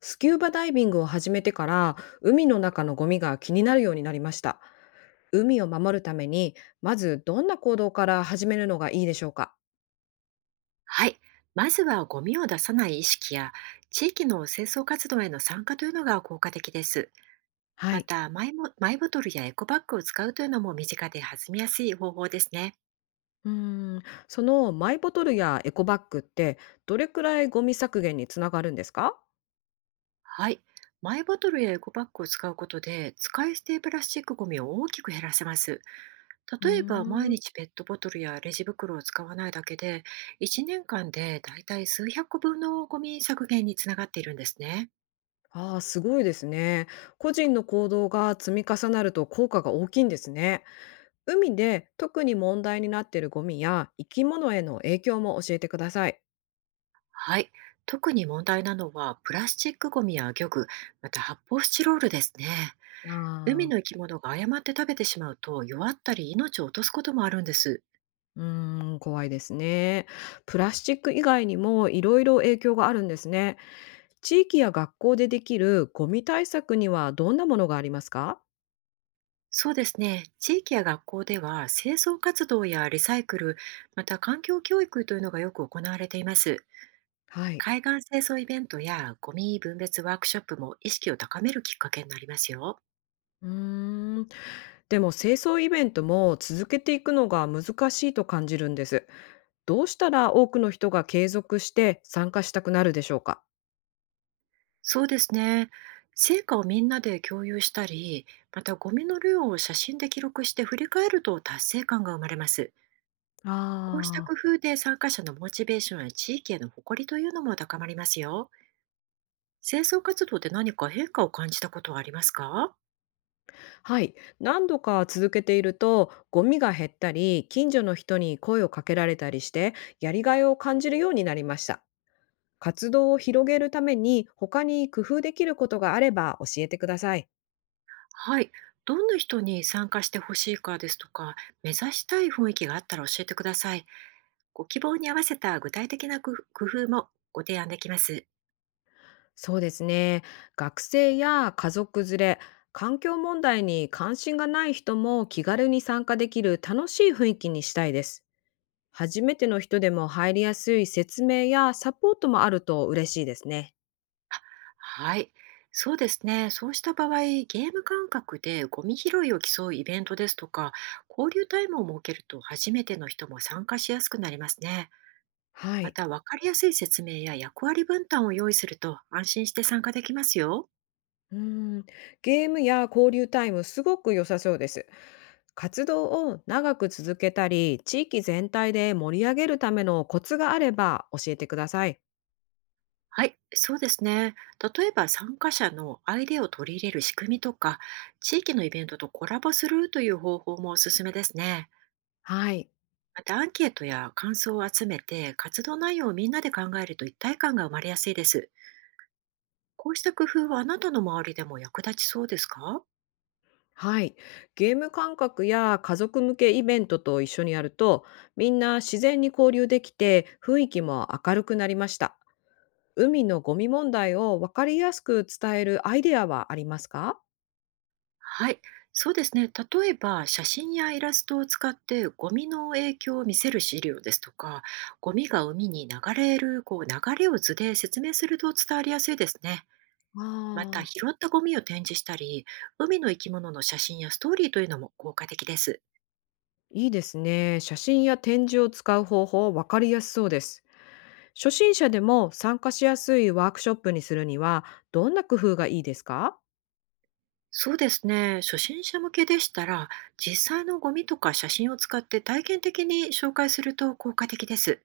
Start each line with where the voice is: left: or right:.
left: スキューバダイビングを始めてから海の中のゴミが気になるようになりました。海を守るためにまずどんな行動から始めるのがいいでしょうか？
right: はい。まずはゴミを出さない意識や地域の清掃活動への参加というのが効果的です。
left: は
right: ま
left: い。
right: たマイボトルやエコバッグを使うというのも身近で弾みやすい方法ですね。
left: うーん、そのマイボトルやエコバッグってどれくらいゴミ削減につながるんですか？
right: はい。マイボトルやエコバッグを使うことで使い捨てプラスチックゴミを大きく減らせます。
left: うー
right: 例えば毎
left: ん。
right: 日ペットボトルやレジ袋を使わないだけで1年間でだいたい数百個分のゴミ削減につながっているんですね。
left: ああ、すごいですね。個人の行動が積み重なると効果が大きいんですね。海で特に問題になっているゴミや生き物への影響も教えてください。
right: はい。特に問題なのは、プラスチックゴミや漁具、また発泡スチロールですね。海
left: あ
right: の生
left: あ。
right: き物が誤って食べてしまうと、弱ったり命を落とすこともあるんです。
left: うーん、怖いですね。プラスチック以外にもいろいろ影響があるんですね。地域や学校でできるゴミ対策にはどんなものがありますか？
right: そうですね。地域や学校では、清掃活動やリサイクル、また環境教育というのがよく行われています。
left: はい。
right: 海岸清掃イベントやゴミ分別ワークショップも意識を高めるきっかけになりますよ。
left: うーん。でも清掃イベントも続けていくのが難しいと感じるんです。どうしたら多くの人が継続して参加したくなるでしょうか？
right: そうですね。成果をみんなで共有したり、またゴミの量を写真で記録して振り返ると達成感が生まれます。こうした
left: ああ
right: 工
left: ー。
right: 夫で参加者のモチベーションや地域への誇りというのも高まりますよ。清掃活動で何か変化を感じたことはありますか？
left: はい。何度か続けていると、ゴミが減ったり、近所の人に声をかけられたりして、やりがいを感じるようになりました。活動を広げるために他に工夫できることがあれば教えてください。
right: はい。どんな人に参加してほしいかですとか、目指したい雰囲気があったら教えてください。ご希望に合わせた具体的な工夫もご提案できます。
left: そうですね。学生や家族連れ、環境問題に関心がない人も気軽に参加できる楽しい雰囲気にしたいです。初めての人でも入りやすい説明やサポートもあると嬉しいですね。
right: はい。そうですね。そうした場合、ゲーム感覚でゴミ拾いを競うイベントですとか、交流タイムを設けると初めての人も参加しやすくなりますね。
left: は
right: ま
left: い。
right: た、わかりやすい説明や役割分担を用意すると安心して参加できますよ。
left: うん、ゲームや交流タイムすごく良さそうです。活動を長く続けたり、地域全体で盛り上げるためのコツがあれば教えてください。
right: はい、そうですね。例えば参加者のアイデアを取り入れる仕組みとか、地域のイベントとコラボするという方法もおすすめですね。
left: はい。
right: またアンケートや感想を集めて、活動内容をみんなで考えると一体感が生まれやすいです。こうした工夫はあなたの周りでも役立ちそうですか？
left: はい。ゲーム感覚や家族向けイベントと一緒にやると、みんな自然に交流できて、雰囲気も明るくなりました。海のゴミ問題を分かりやすく伝えるアイデアはありますか？
right: はい、そうですね。例えば、写真やイラストを使ってゴミの影響を見せる資料ですとか、ゴミが海に流れる流れを図で説明すると伝わりやすいですね。また、
left: ああ、
right: 拾ったゴミを展示したり、海の生き物の写真やストーリーというのも効果的です。
left: いいですね。写真や展示を使う方法、分かりやすそうです。初心者でも参加しやすいワークショップにするには、どんな工夫がいいですか？
right: そうですね。初心者向けでしたら、実際のゴミとか写真を使って体験的に紹介すると効果的です。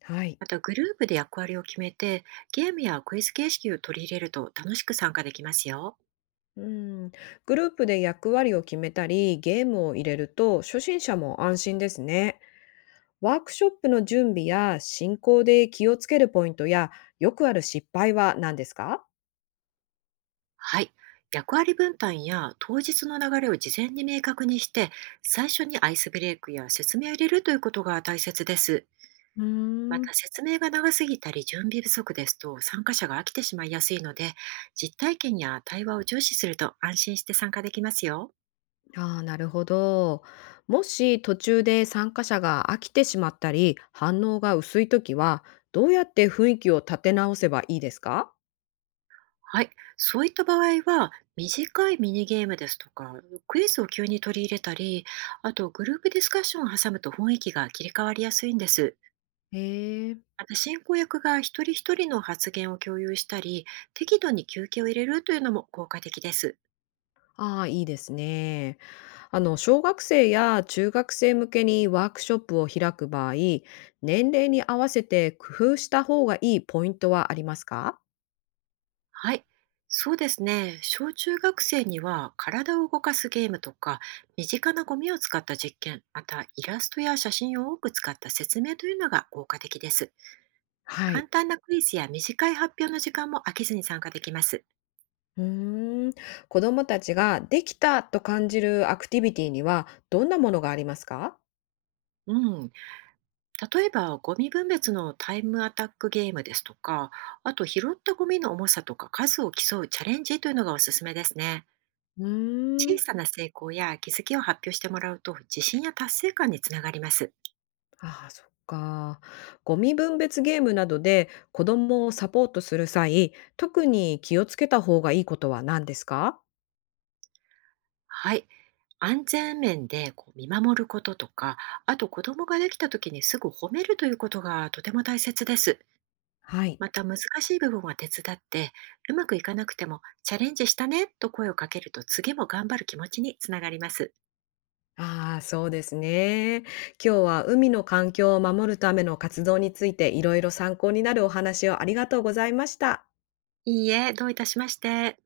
left: はい。
right: またグループで役割を決めて、ゲームやクイズ形式を取り入れると楽しく参加できますよ。
left: うん、グループで役割を決めたり、ゲームを入れると初心者も安心ですね。ワークショップの準備や進行で気をつけるポイントや、よくある失敗は何ですか？
right: はい。役割分担や当日の流れを事前に明確にして、最初にアイスブレイクや説明を入れるということが大切です。
left: うー
right: ま
left: ん。
right: た説明が長すぎたり準備不足ですと参加者が飽きてしまいやすいので、実体験や対話を重視すると安心して参加できますよ。
left: ああ、なるほど。もし途中で参加者が飽きてしまったり、反応が薄いときは、どうやって雰囲気を立て直せばいいですか？
right: はい。そういった場合は、短いミニゲームですとか、クイズを急に取り入れたり、あとグループディスカッションを挟むと雰囲気が切り替わりやすいんです。
left: ええ。
right: あと進行役が一人一人の発言を共有したり、適度に休憩を入れるというのも効果的です。
left: ああ、いいですね。あの、小学生や中学生向けにワークショップを開く場合、年齢に合わせて工夫した方がいいポイントはありますか？
right: はい。そうですね。小中学生には体を動かすゲームとか、身近なゴミを使った実験、またイラストや写真を多く使った説明というのが効果的です。
left: はい。
right: 簡単なクイズや短い発表の時間も飽きずに参加できます。
left: うーん。子どもたちができたと感じるアクティビティにはどんなものがありますか？
right: うん、例えばゴミ分別のタイムアタックゲームですとか、あと拾ったゴミの重さとか数を競うチャレンジというのがおすすめですね。
left: うー
right: 小
left: ん。
right: さな成功や気づきを発表してもらうと自信や達成感につながります。
left: ああ、そっか。ゴミ分別ゲームなどで子供をサポートする際、特に気をつけた方がいいことは何ですか？
right: はい、安全面で見守ることとか、あと子供ができた時にすぐ褒めるということがとても大切です。
left: はい。
right: また難しい部分は手伝って、うまくいかなくてもチャレンジしたねと声をかけると次も頑張る気持ちにつながります。
left: ああ、そうですね。今日は海の環境を守るための活動についていろいろ参考になるお話をありがとうございました。
right: いいえ、どういたしまして。